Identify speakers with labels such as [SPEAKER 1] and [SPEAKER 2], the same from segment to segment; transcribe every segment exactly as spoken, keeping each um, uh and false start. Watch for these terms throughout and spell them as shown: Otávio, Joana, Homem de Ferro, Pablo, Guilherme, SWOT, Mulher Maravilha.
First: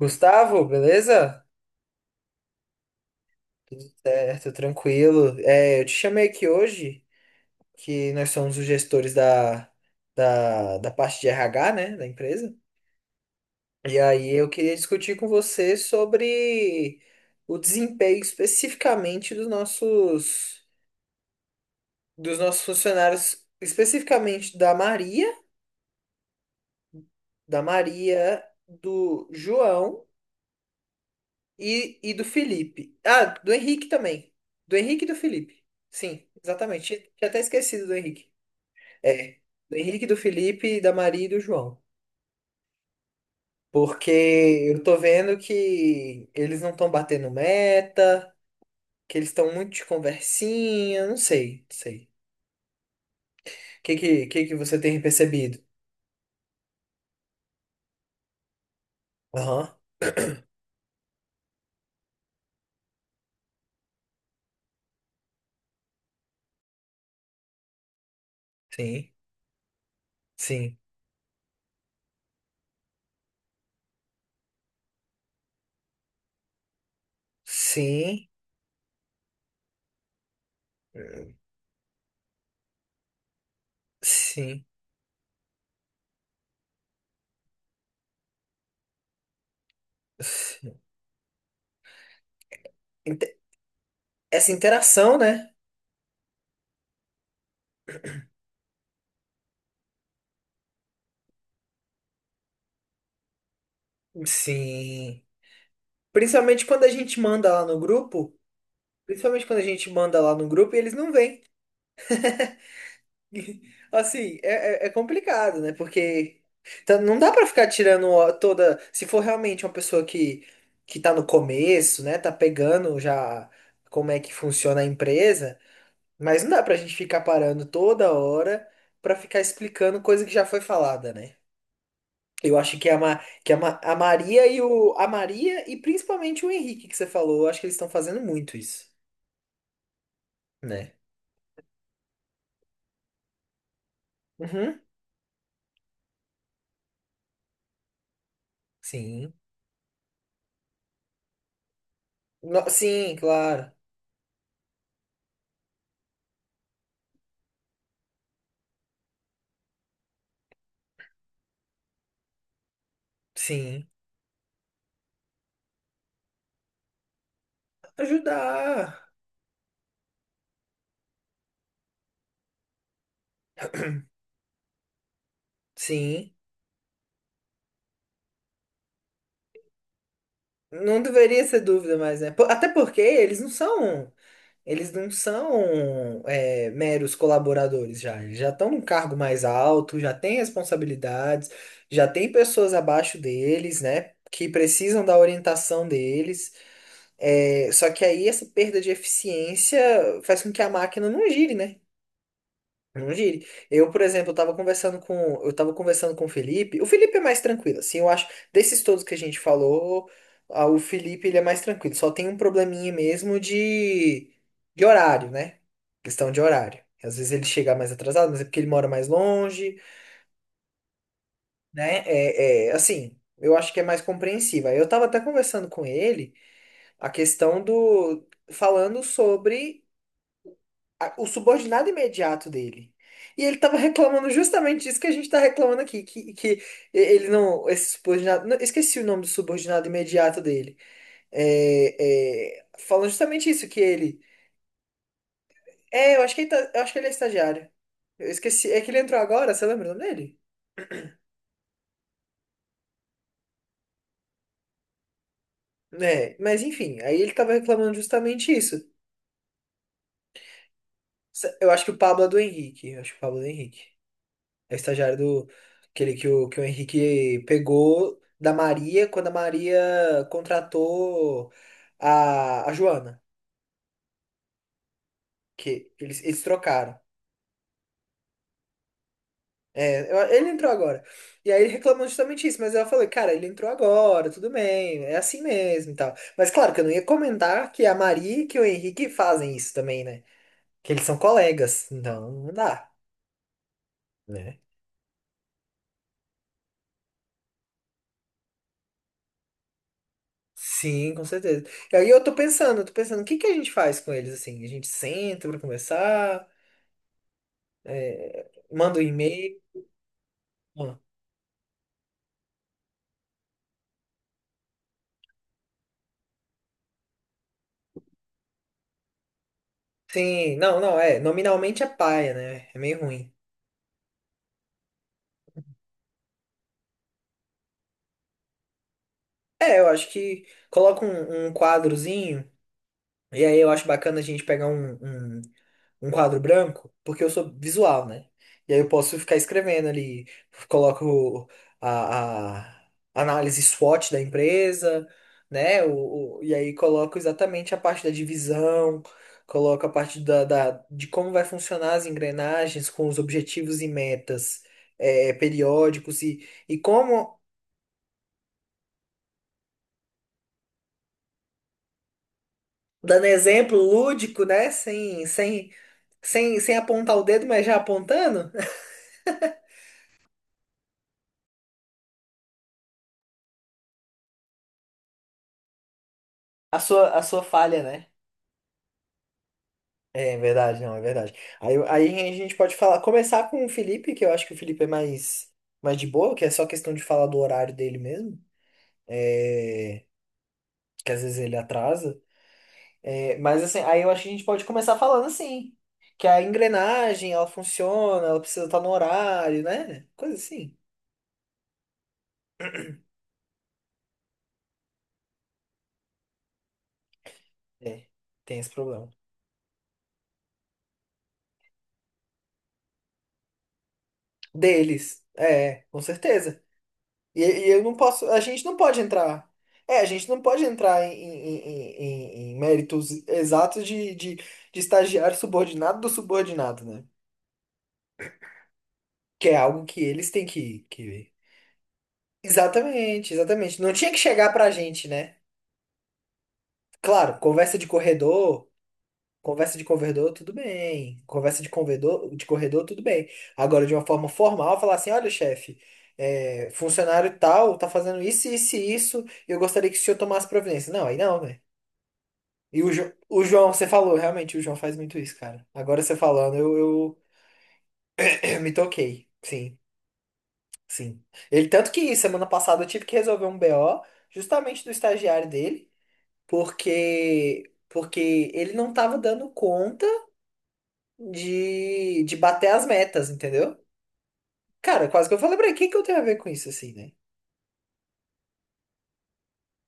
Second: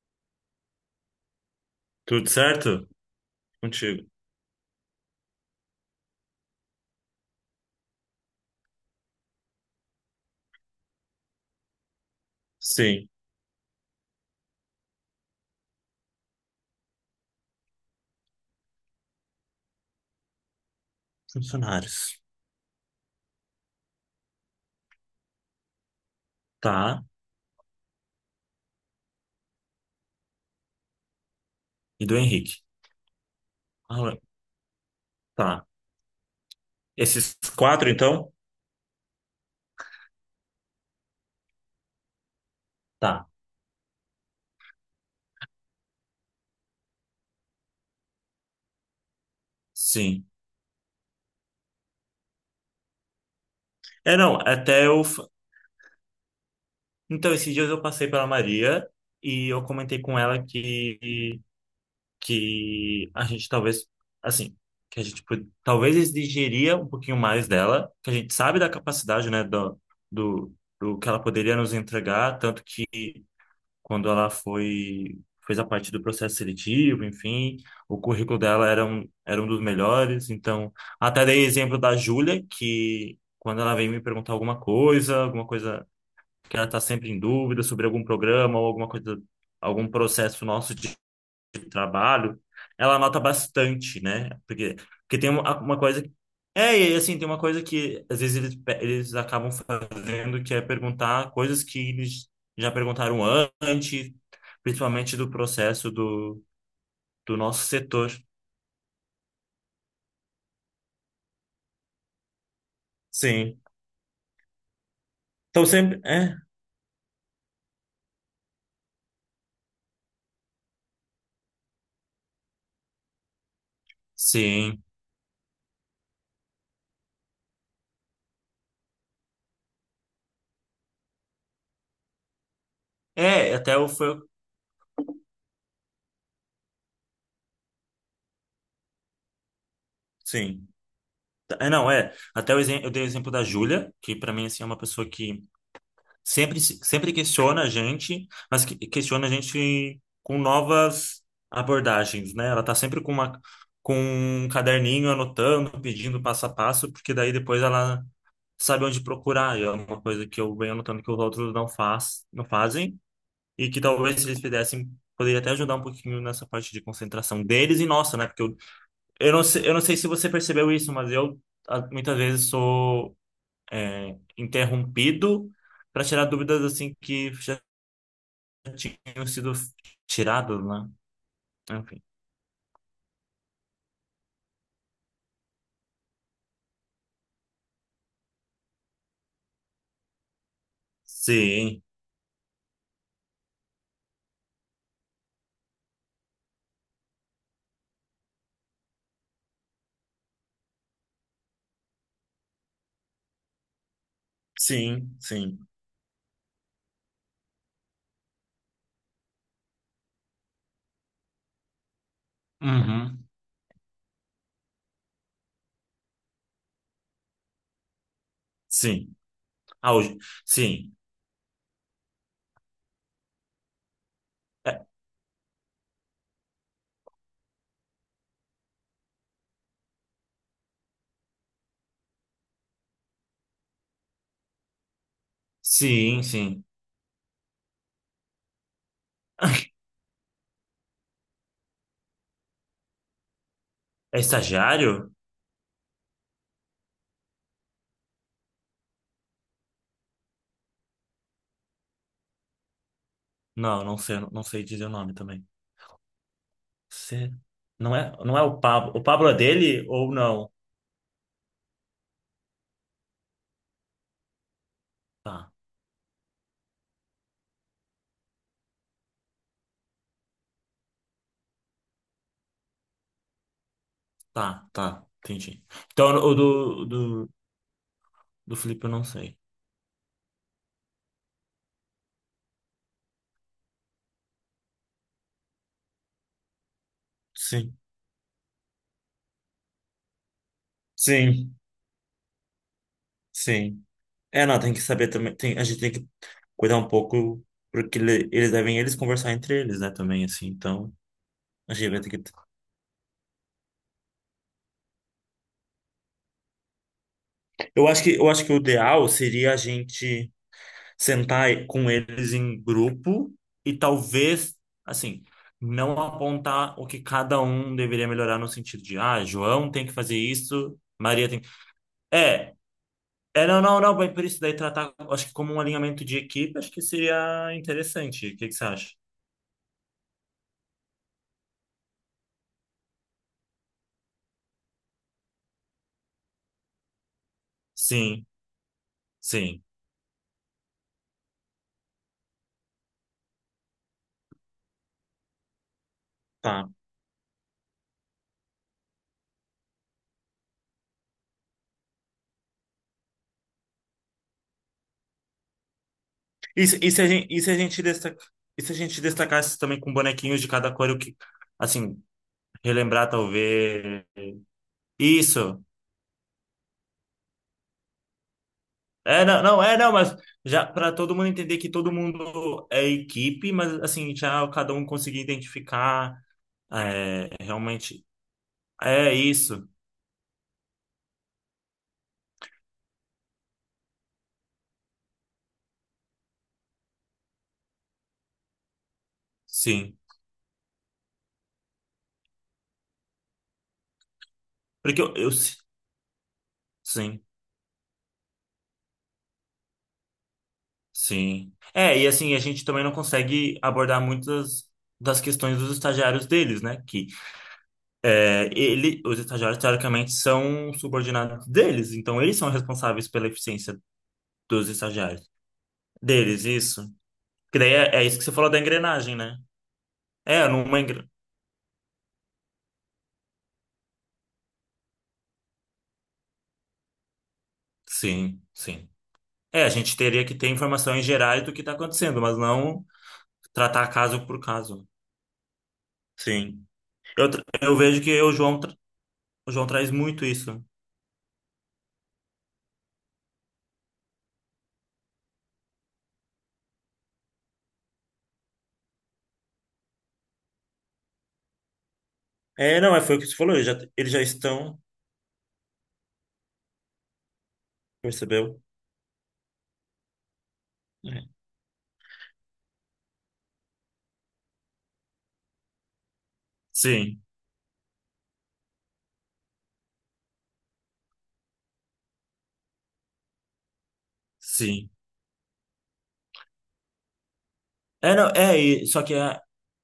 [SPEAKER 1] Gustavo, beleza?
[SPEAKER 2] Tudo certo?
[SPEAKER 1] Tudo
[SPEAKER 2] Contigo.
[SPEAKER 1] certo, tranquilo. É, eu te chamei aqui hoje, que nós somos os gestores da, da, da parte de R H, né, da empresa.
[SPEAKER 2] Sim.
[SPEAKER 1] E aí eu queria discutir com você sobre o desempenho especificamente dos nossos,
[SPEAKER 2] Funcionários.
[SPEAKER 1] dos nossos funcionários, especificamente da Maria,
[SPEAKER 2] Tá.
[SPEAKER 1] da Maria, do João. E,
[SPEAKER 2] E
[SPEAKER 1] e
[SPEAKER 2] do
[SPEAKER 1] do
[SPEAKER 2] Henrique.
[SPEAKER 1] Felipe. Ah, do Henrique
[SPEAKER 2] Aula.
[SPEAKER 1] também. Do Henrique e do Felipe.
[SPEAKER 2] Tá.
[SPEAKER 1] Sim, exatamente. Tinha tinha
[SPEAKER 2] Esses
[SPEAKER 1] até esquecido
[SPEAKER 2] quatro,
[SPEAKER 1] do Henrique.
[SPEAKER 2] então?
[SPEAKER 1] É. Do Henrique, do Felipe, da Maria e do João.
[SPEAKER 2] Tá.
[SPEAKER 1] Porque eu tô vendo que eles não estão batendo meta, que eles estão muito de
[SPEAKER 2] Sim.
[SPEAKER 1] conversinha, não sei, não sei. O que,
[SPEAKER 2] É,
[SPEAKER 1] que,
[SPEAKER 2] não,
[SPEAKER 1] que que você
[SPEAKER 2] até
[SPEAKER 1] tem
[SPEAKER 2] eu. f-
[SPEAKER 1] percebido?
[SPEAKER 2] Então, esses dias eu passei pela Maria e eu
[SPEAKER 1] Aham,
[SPEAKER 2] comentei com ela que, que a gente talvez, assim, que a gente pod- talvez exigiria um pouquinho mais dela, que a gente sabe da
[SPEAKER 1] sim,
[SPEAKER 2] capacidade, né, do, do,
[SPEAKER 1] sim,
[SPEAKER 2] do que ela poderia nos entregar, tanto que quando ela foi fez a parte do processo seletivo, enfim, o
[SPEAKER 1] sim,
[SPEAKER 2] currículo dela era um, era um dos melhores. Então, até dei exemplo da Júlia, que quando ela vem me perguntar alguma
[SPEAKER 1] sim,
[SPEAKER 2] coisa, alguma coisa que ela está sempre em dúvida sobre algum programa ou alguma coisa, algum processo
[SPEAKER 1] sim.
[SPEAKER 2] nosso de trabalho, ela nota
[SPEAKER 1] Inte-
[SPEAKER 2] bastante, né?
[SPEAKER 1] Essa
[SPEAKER 2] Porque,
[SPEAKER 1] interação,
[SPEAKER 2] porque tem
[SPEAKER 1] né?
[SPEAKER 2] uma, uma coisa. É, e assim, tem uma coisa que às vezes eles, pe- eles acabam fazendo, que é perguntar coisas que eles já perguntaram antes, principalmente
[SPEAKER 1] Sim.
[SPEAKER 2] do processo do,
[SPEAKER 1] Principalmente quando a gente
[SPEAKER 2] do
[SPEAKER 1] manda lá
[SPEAKER 2] nosso
[SPEAKER 1] no
[SPEAKER 2] setor.
[SPEAKER 1] grupo, principalmente quando a gente manda lá no grupo e eles não vêm.
[SPEAKER 2] Sim.
[SPEAKER 1] Assim, é, é- é complicado,
[SPEAKER 2] Então
[SPEAKER 1] né?
[SPEAKER 2] sempre.
[SPEAKER 1] Porque
[SPEAKER 2] É,
[SPEAKER 1] tá- não dá pra ficar tirando ó, toda. Se for realmente uma pessoa que, que tá no começo, né? Tá pegando já como é que funciona a
[SPEAKER 2] sim.
[SPEAKER 1] empresa, mas não dá pra gente ficar parando toda hora pra ficar explicando coisa que já foi falada, né? Eu acho que é a, Ma, que é a,
[SPEAKER 2] É,
[SPEAKER 1] Ma-
[SPEAKER 2] até o
[SPEAKER 1] a
[SPEAKER 2] foi.
[SPEAKER 1] Maria e o. A Maria e principalmente o Henrique que você falou, eu acho que eles estão fazendo muito isso,
[SPEAKER 2] Sim.
[SPEAKER 1] né?
[SPEAKER 2] É, não, é. Até o, exemplo eu dei o exemplo da Júlia, que pra mim assim, é
[SPEAKER 1] Uhum.
[SPEAKER 2] uma pessoa que sempre, se- sempre questiona a gente, mas que- questiona
[SPEAKER 1] Sim.
[SPEAKER 2] a gente com novas abordagens, né?
[SPEAKER 1] No-
[SPEAKER 2] Ela tá sempre
[SPEAKER 1] sim,
[SPEAKER 2] com uma,
[SPEAKER 1] claro.
[SPEAKER 2] com um caderninho anotando, pedindo passo a passo, porque daí depois ela sabe onde procurar. E é uma coisa que eu venho anotando que os outros não faz, não fazem, e que
[SPEAKER 1] Sim.
[SPEAKER 2] talvez se eles fizessem, poderia até ajudar um pouquinho nessa parte de concentração deles e nossa, né? Porque eu,
[SPEAKER 1] Ajudar.
[SPEAKER 2] eu não sei, eu não sei se você percebeu isso, mas eu ah, muitas vezes sou é, interrompido para tirar
[SPEAKER 1] Sim.
[SPEAKER 2] dúvidas assim que já tinham sido tiradas, né?
[SPEAKER 1] Não deveria ser dúvida
[SPEAKER 2] Enfim.
[SPEAKER 1] mais, né? Po- Até porque eles não são, eles não são é, meros colaboradores já. Eles já estão num cargo mais alto, já têm responsabilidades,
[SPEAKER 2] Sim,
[SPEAKER 1] já tem pessoas abaixo deles, né? Que precisam da orientação deles. É, só que aí essa perda de eficiência faz com que a máquina não gire, né? Não gire. Eu, por exemplo, eu tava conversando com,
[SPEAKER 2] sim,
[SPEAKER 1] eu
[SPEAKER 2] sim.
[SPEAKER 1] tava conversando com o Felipe. O Felipe é mais tranquilo, assim, eu acho, desses todos que a gente falou, ah, o Felipe ele é mais tranquilo. Só tem um probleminha
[SPEAKER 2] Uhum.
[SPEAKER 1] mesmo de, de horário, né? Questão de horário. Às vezes ele chega mais atrasado, mas é porque ele mora mais
[SPEAKER 2] Sim.
[SPEAKER 1] longe,
[SPEAKER 2] Ah, hoje. Sim.
[SPEAKER 1] né? É, é, assim, eu acho que é mais compreensível. Eu
[SPEAKER 2] É,
[SPEAKER 1] tava até conversando com ele a questão do, falando sobre a- o subordinado imediato dele. E ele estava reclamando justamente disso que a gente está reclamando aqui,
[SPEAKER 2] sim,
[SPEAKER 1] que, que
[SPEAKER 2] sim.
[SPEAKER 1] ele não, esse subordinado, não, esqueci o nome do subordinado imediato dele. É, é, falando justamente isso, que ele,
[SPEAKER 2] É estagiário?
[SPEAKER 1] é, eu acho que ele tá- eu acho que ele é estagiário. Eu esqueci, é que ele entrou agora, você lembra o nome dele?
[SPEAKER 2] Não, não sei, não sei dizer o nome também.
[SPEAKER 1] Né, mas enfim, aí ele
[SPEAKER 2] Você...
[SPEAKER 1] estava reclamando
[SPEAKER 2] Não é, não é
[SPEAKER 1] justamente
[SPEAKER 2] o
[SPEAKER 1] isso.
[SPEAKER 2] Pablo. O Pablo é dele ou não?
[SPEAKER 1] Eu acho que o Pablo é do Henrique, eu acho que o Pablo é do Henrique. É o estagiário do
[SPEAKER 2] Tá,
[SPEAKER 1] aquele que o, que o Henrique pegou da Maria quando a Maria contratou a, a Joana,
[SPEAKER 2] tá, tá. Entendi.
[SPEAKER 1] que
[SPEAKER 2] Então,
[SPEAKER 1] eles,
[SPEAKER 2] o
[SPEAKER 1] eles
[SPEAKER 2] do,
[SPEAKER 1] trocaram.
[SPEAKER 2] do, do Felipe eu não sei.
[SPEAKER 1] É, eu- ele entrou agora. E aí ele reclamou justamente isso, mas eu falei, cara, ele entrou agora, tudo bem, é assim mesmo e tal. Mas claro que eu não ia comentar
[SPEAKER 2] Sim.
[SPEAKER 1] que a Maria e que o Henrique fazem isso também, né? Que eles são
[SPEAKER 2] Sim,
[SPEAKER 1] colegas, então não dá,
[SPEAKER 2] sim. É,
[SPEAKER 1] né?
[SPEAKER 2] não, tem que saber também. Tem- a gente tem que cuidar um pouco, porque ele- eles devem eles conversar entre eles, né, também, assim. Então,
[SPEAKER 1] Sim, com certeza.
[SPEAKER 2] a gente
[SPEAKER 1] E
[SPEAKER 2] vai
[SPEAKER 1] aí
[SPEAKER 2] ter
[SPEAKER 1] eu
[SPEAKER 2] que.
[SPEAKER 1] tô pensando, eu tô pensando, o que que a gente faz com eles assim? A gente senta pra conversar?
[SPEAKER 2] Eu acho que, eu
[SPEAKER 1] É,
[SPEAKER 2] acho que o
[SPEAKER 1] manda um
[SPEAKER 2] ideal seria
[SPEAKER 1] e-mail.
[SPEAKER 2] a gente
[SPEAKER 1] Ah,
[SPEAKER 2] sentar com eles em grupo e talvez, assim, não apontar o que cada um deveria melhorar no sentido de, ah, João tem que fazer
[SPEAKER 1] sim, não,
[SPEAKER 2] isso,
[SPEAKER 1] não, é.
[SPEAKER 2] Maria tem.
[SPEAKER 1] Nominalmente é paia,
[SPEAKER 2] É.
[SPEAKER 1] né? É meio ruim.
[SPEAKER 2] É, não, não, não, mas por isso daí tratar, acho que como um alinhamento de equipe, acho que seria interessante. O que que você acha?
[SPEAKER 1] É, eu acho que coloca um, um quadrozinho. E aí eu acho bacana a gente pegar um, um, um quadro branco, porque eu sou visual, né?
[SPEAKER 2] Sim,
[SPEAKER 1] E aí eu posso ficar
[SPEAKER 2] sim.
[SPEAKER 1] escrevendo ali, coloco a, a análise SWOT da empresa, né? O, o- e
[SPEAKER 2] Tá.
[SPEAKER 1] aí coloco exatamente a parte da divisão, coloco a parte da, da- de como vai funcionar as engrenagens com os objetivos e metas eh, periódicos e,
[SPEAKER 2] E,
[SPEAKER 1] e
[SPEAKER 2] se- e, se a gente,
[SPEAKER 1] como,
[SPEAKER 2] e se a gente destaca, e se a gente destacasse também com bonequinhos de cada cor, o que, assim, relembrar
[SPEAKER 1] dando exemplo
[SPEAKER 2] talvez.
[SPEAKER 1] lúdico, né? Sem,
[SPEAKER 2] Isso.
[SPEAKER 1] sem, sem, sem apontar o dedo, mas já apontando.
[SPEAKER 2] É, não, não, é, não, mas já para todo mundo entender que todo mundo é equipe, mas assim, já cada um conseguir identificar
[SPEAKER 1] A sua, a
[SPEAKER 2] é,
[SPEAKER 1] sua falha, né?
[SPEAKER 2] realmente. É isso,
[SPEAKER 1] É verdade, não, é verdade. Aí, aí a gente pode falar, começar com o Felipe, que eu acho que o Felipe é mais, mais de boa, que é só questão de falar do horário dele mesmo,
[SPEAKER 2] sim.
[SPEAKER 1] é, que às vezes ele atrasa. É, mas assim, aí eu acho que a gente pode começar
[SPEAKER 2] Porque eu,
[SPEAKER 1] falando
[SPEAKER 2] eu si-
[SPEAKER 1] assim, que a
[SPEAKER 2] sim,
[SPEAKER 1] engrenagem, ela funciona, ela precisa estar no horário, né? Coisa assim.
[SPEAKER 2] sim. É, e assim, a gente também não consegue abordar muitas das questões dos estagiários deles, né? Que
[SPEAKER 1] É,
[SPEAKER 2] É,
[SPEAKER 1] tem esse
[SPEAKER 2] ele,
[SPEAKER 1] problema.
[SPEAKER 2] os estagiários, teoricamente, são subordinados deles, então eles são responsáveis pela eficiência dos
[SPEAKER 1] Deles,
[SPEAKER 2] estagiários.
[SPEAKER 1] é, com
[SPEAKER 2] Deles,
[SPEAKER 1] certeza.
[SPEAKER 2] isso.
[SPEAKER 1] E,
[SPEAKER 2] Que
[SPEAKER 1] e
[SPEAKER 2] daí
[SPEAKER 1] eu não
[SPEAKER 2] é, é isso
[SPEAKER 1] posso.
[SPEAKER 2] que você
[SPEAKER 1] A
[SPEAKER 2] falou da
[SPEAKER 1] gente não pode
[SPEAKER 2] engrenagem, né?
[SPEAKER 1] entrar. É, a gente não
[SPEAKER 2] É,
[SPEAKER 1] pode
[SPEAKER 2] numa
[SPEAKER 1] entrar em,
[SPEAKER 2] engrenagem.
[SPEAKER 1] em- em- em- em méritos exatos de, de, de estagiário subordinado do subordinado, né?
[SPEAKER 2] Sim, sim.
[SPEAKER 1] Que é
[SPEAKER 2] É, a
[SPEAKER 1] algo que
[SPEAKER 2] gente teria
[SPEAKER 1] eles
[SPEAKER 2] que
[SPEAKER 1] têm
[SPEAKER 2] ter
[SPEAKER 1] que, que
[SPEAKER 2] informações
[SPEAKER 1] ver.
[SPEAKER 2] gerais do que está acontecendo, mas não
[SPEAKER 1] Exatamente, exatamente. Não
[SPEAKER 2] tratar
[SPEAKER 1] tinha que
[SPEAKER 2] caso por
[SPEAKER 1] chegar pra
[SPEAKER 2] caso.
[SPEAKER 1] gente, né?
[SPEAKER 2] Sim. Eu,
[SPEAKER 1] Claro,
[SPEAKER 2] tra-
[SPEAKER 1] conversa
[SPEAKER 2] eu
[SPEAKER 1] de
[SPEAKER 2] vejo que o João,
[SPEAKER 1] corredor,
[SPEAKER 2] tra- o João
[SPEAKER 1] conversa de
[SPEAKER 2] traz muito
[SPEAKER 1] corredor, tudo
[SPEAKER 2] isso.
[SPEAKER 1] bem. Conversa de corredor, de corredor, tudo bem. Agora, de uma forma formal, falar assim: olha, chefe, é, funcionário tal tá fazendo isso, isso e isso, e eu gostaria que o senhor tomasse providência. Não, aí não, né? E
[SPEAKER 2] É,
[SPEAKER 1] o,
[SPEAKER 2] não, é,
[SPEAKER 1] Jo-
[SPEAKER 2] foi o que você
[SPEAKER 1] o
[SPEAKER 2] falou, eles
[SPEAKER 1] João,
[SPEAKER 2] já,
[SPEAKER 1] você falou,
[SPEAKER 2] eles já
[SPEAKER 1] realmente, o João
[SPEAKER 2] estão,
[SPEAKER 1] faz muito isso, cara. Agora você falando, eu, eu eu
[SPEAKER 2] percebeu?
[SPEAKER 1] me toquei. Sim, sim.
[SPEAKER 2] É.
[SPEAKER 1] Ele, tanto que semana passada eu tive que resolver um B O justamente do estagiário dele,
[SPEAKER 2] Sim,
[SPEAKER 1] porque, porque ele não tava dando conta de, de bater as metas, entendeu?
[SPEAKER 2] sim.
[SPEAKER 1] Cara, quase que eu falei pra ele, o que que eu tenho a ver com isso, assim, né?
[SPEAKER 2] É, não, é, e- só que a-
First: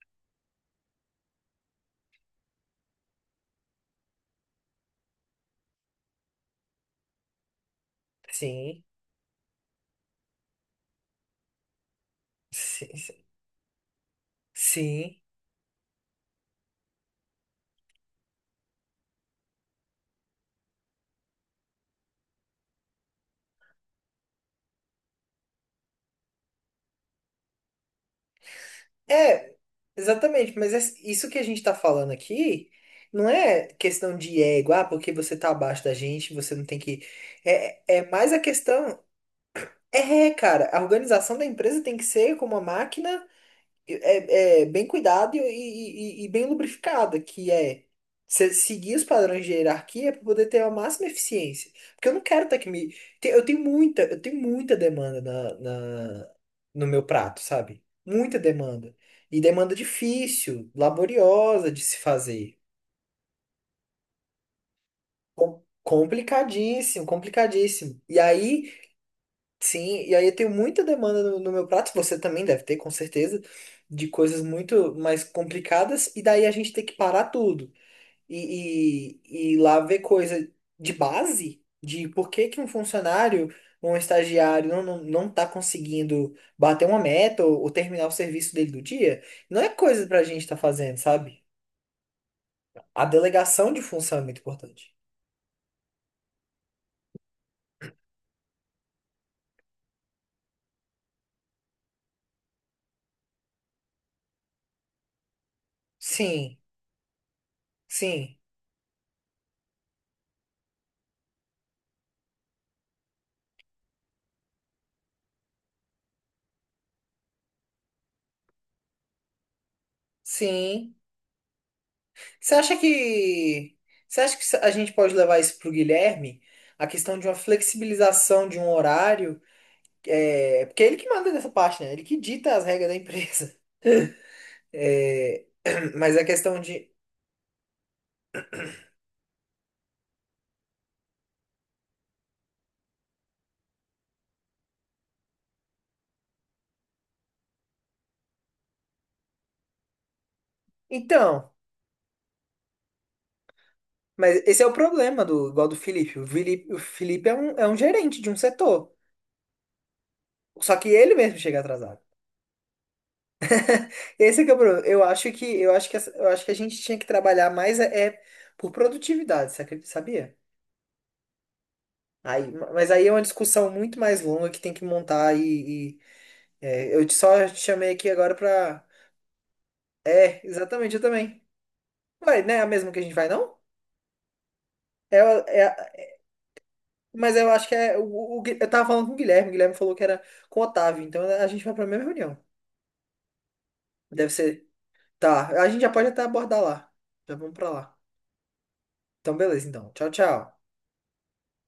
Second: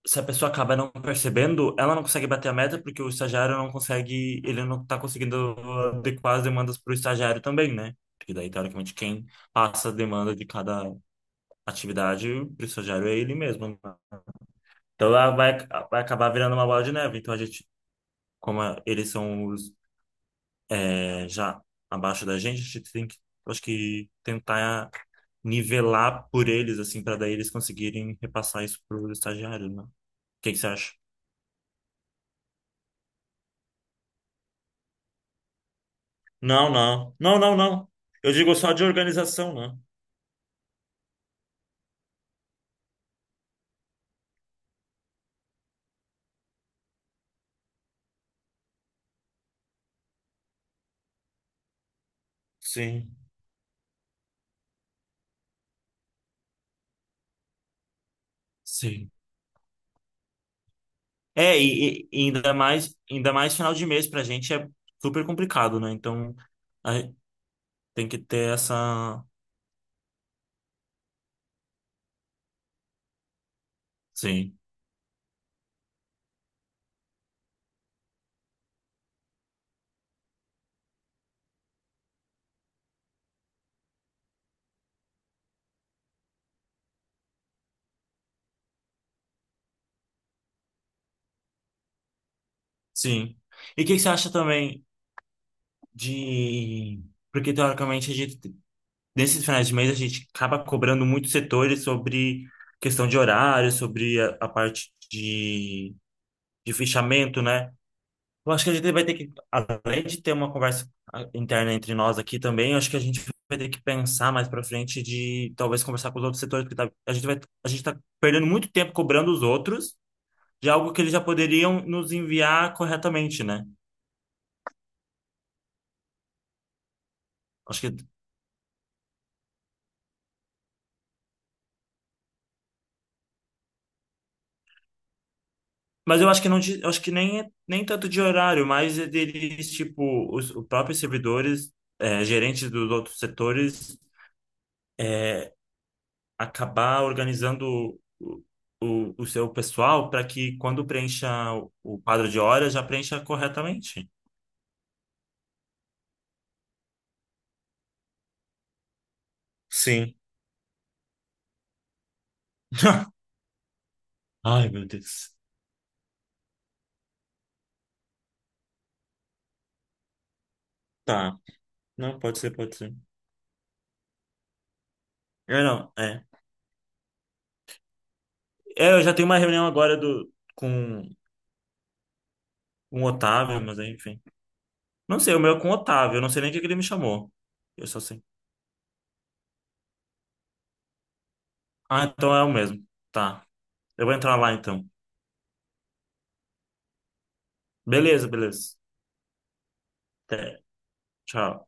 [SPEAKER 2] se a pessoa acaba não percebendo, ela não consegue bater a meta porque o estagiário não consegue, ele não tá conseguindo adequar as demandas para o estagiário também, né? Porque daí,
[SPEAKER 1] Sim,
[SPEAKER 2] teoricamente, quem passa a demanda de cada atividade para o
[SPEAKER 1] sim,
[SPEAKER 2] estagiário é ele mesmo, né? Então,
[SPEAKER 1] sim.
[SPEAKER 2] ela vai, vai acabar virando uma bola de neve. Então, a gente, como a- eles são os, é, já abaixo da gente, a gente tem que, acho que, tentar nivelar por eles, assim, para daí eles conseguirem repassar isso para o
[SPEAKER 1] É,
[SPEAKER 2] estagiário, né? O que
[SPEAKER 1] exatamente,
[SPEAKER 2] que você
[SPEAKER 1] mas é
[SPEAKER 2] acha?
[SPEAKER 1] isso que a gente tá falando aqui não é questão de ego, ah, porque você tá abaixo da gente, você não
[SPEAKER 2] Não,
[SPEAKER 1] tem que.
[SPEAKER 2] não. Não, não,
[SPEAKER 1] É,
[SPEAKER 2] não.
[SPEAKER 1] é é mais
[SPEAKER 2] Eu
[SPEAKER 1] a
[SPEAKER 2] digo só de
[SPEAKER 1] questão.
[SPEAKER 2] organização, né?
[SPEAKER 1] É, cara, a organização da empresa tem que ser como uma máquina é, é bem cuidado e, e- e- e bem lubrificada, que é se- seguir os padrões de hierarquia para poder ter a máxima eficiência. Porque eu não quero ter que me.
[SPEAKER 2] Sim,
[SPEAKER 1] te- Eu tenho muita, eu tenho muita demanda na, na- no meu prato, sabe? Muita demanda.
[SPEAKER 2] sim.
[SPEAKER 1] E demanda difícil,
[SPEAKER 2] É,
[SPEAKER 1] laboriosa de se
[SPEAKER 2] e, e- e ainda
[SPEAKER 1] fazer.
[SPEAKER 2] mais, ainda mais final de mês pra gente é super
[SPEAKER 1] Com-
[SPEAKER 2] complicado, né? Então,
[SPEAKER 1] Complicadíssimo,
[SPEAKER 2] a-
[SPEAKER 1] complicadíssimo.
[SPEAKER 2] tem
[SPEAKER 1] E
[SPEAKER 2] que ter
[SPEAKER 1] aí
[SPEAKER 2] essa.
[SPEAKER 1] sim, e aí eu tenho muita demanda no, no meu prato, você também deve ter, com certeza, de coisas
[SPEAKER 2] Sim,
[SPEAKER 1] muito mais complicadas, e daí a gente tem que parar tudo e, e, e lá ver coisa de base, de por que que um funcionário, um estagiário não, não, não tá conseguindo bater uma meta ou, ou terminar o serviço dele do dia, não é coisa pra gente estar fazendo, sabe? A
[SPEAKER 2] sim.
[SPEAKER 1] delegação de
[SPEAKER 2] E o que que você
[SPEAKER 1] função é
[SPEAKER 2] acha
[SPEAKER 1] muito
[SPEAKER 2] também
[SPEAKER 1] importante.
[SPEAKER 2] de. Porque, teoricamente, a gente, nesses finais de mês, a gente acaba cobrando muitos setores sobre questão de horário, sobre a, a parte de,
[SPEAKER 1] Sim,
[SPEAKER 2] de fechamento, né?
[SPEAKER 1] sim,
[SPEAKER 2] Eu acho que a gente vai ter que, além de ter uma conversa ah, interna entre nós aqui também, eu acho que a gente vai ter que pensar mais pra frente de talvez conversar com os outros setores, porque tá- a gente vai, a gente tá perdendo muito tempo cobrando os outros de algo
[SPEAKER 1] sim.
[SPEAKER 2] que eles já poderiam nos
[SPEAKER 1] Você
[SPEAKER 2] enviar
[SPEAKER 1] acha
[SPEAKER 2] corretamente, né?
[SPEAKER 1] que você acha que a gente pode levar isso para o Guilherme? A questão de uma
[SPEAKER 2] Acho que,
[SPEAKER 1] flexibilização de um horário, é, porque é ele que manda nessa parte, né? Ele que dita as regras da empresa. É, mas
[SPEAKER 2] mas
[SPEAKER 1] a
[SPEAKER 2] eu acho que não,
[SPEAKER 1] questão
[SPEAKER 2] de- eu
[SPEAKER 1] de.
[SPEAKER 2] acho que nem é- nem tanto de horário, mas é deles, tipo, os, os próprios servidores, eh, gerentes dos outros setores é, acabar organizando o, o, o seu pessoal para que quando preencha
[SPEAKER 1] Então,
[SPEAKER 2] o, o quadro de horas, já preencha corretamente.
[SPEAKER 1] mas esse é o problema do igual do Felipe. O Felipe, o Felipe é um, é um gerente de um setor.
[SPEAKER 2] Sim.
[SPEAKER 1] Só que ele mesmo chega atrasado. Esse é que é o
[SPEAKER 2] Ai,
[SPEAKER 1] problema.
[SPEAKER 2] meu
[SPEAKER 1] Eu acho
[SPEAKER 2] Deus.
[SPEAKER 1] que eu acho que essa- eu acho que a gente tinha que trabalhar mais é, é por produtividade, você acredita- sabia?
[SPEAKER 2] Tá. Não, pode
[SPEAKER 1] Aí,
[SPEAKER 2] ser, pode
[SPEAKER 1] mas
[SPEAKER 2] ser.
[SPEAKER 1] aí é uma discussão muito mais longa que tem que montar
[SPEAKER 2] Eu não,
[SPEAKER 1] e,
[SPEAKER 2] é.
[SPEAKER 1] e, é, eu te- só te chamei aqui agora pra.
[SPEAKER 2] É, eu já tenho uma reunião agora do,
[SPEAKER 1] É, exatamente, eu
[SPEAKER 2] com,
[SPEAKER 1] também. Ué, não é a mesma que a
[SPEAKER 2] com o
[SPEAKER 1] gente vai, não?
[SPEAKER 2] Otávio, mas aí, enfim. Não
[SPEAKER 1] É,
[SPEAKER 2] sei, o
[SPEAKER 1] a-
[SPEAKER 2] meu é
[SPEAKER 1] é,
[SPEAKER 2] com o
[SPEAKER 1] a-
[SPEAKER 2] Otávio, eu não sei nem o que que ele me chamou.
[SPEAKER 1] mas eu acho que
[SPEAKER 2] Eu
[SPEAKER 1] é.
[SPEAKER 2] só
[SPEAKER 1] O,
[SPEAKER 2] sei.
[SPEAKER 1] o- o Gui- eu tava falando com o Guilherme, o Guilherme falou que era com o Otávio, então a gente vai pra mesma
[SPEAKER 2] Ah, então
[SPEAKER 1] reunião.
[SPEAKER 2] é o mesmo. Tá. Eu vou
[SPEAKER 1] Deve
[SPEAKER 2] entrar lá
[SPEAKER 1] ser.
[SPEAKER 2] então.
[SPEAKER 1] Tá, a gente já pode até abordar lá. Já vamos pra lá.
[SPEAKER 2] Beleza, beleza.
[SPEAKER 1] Então, beleza, então. Tchau, tchau.
[SPEAKER 2] Até. Tchau.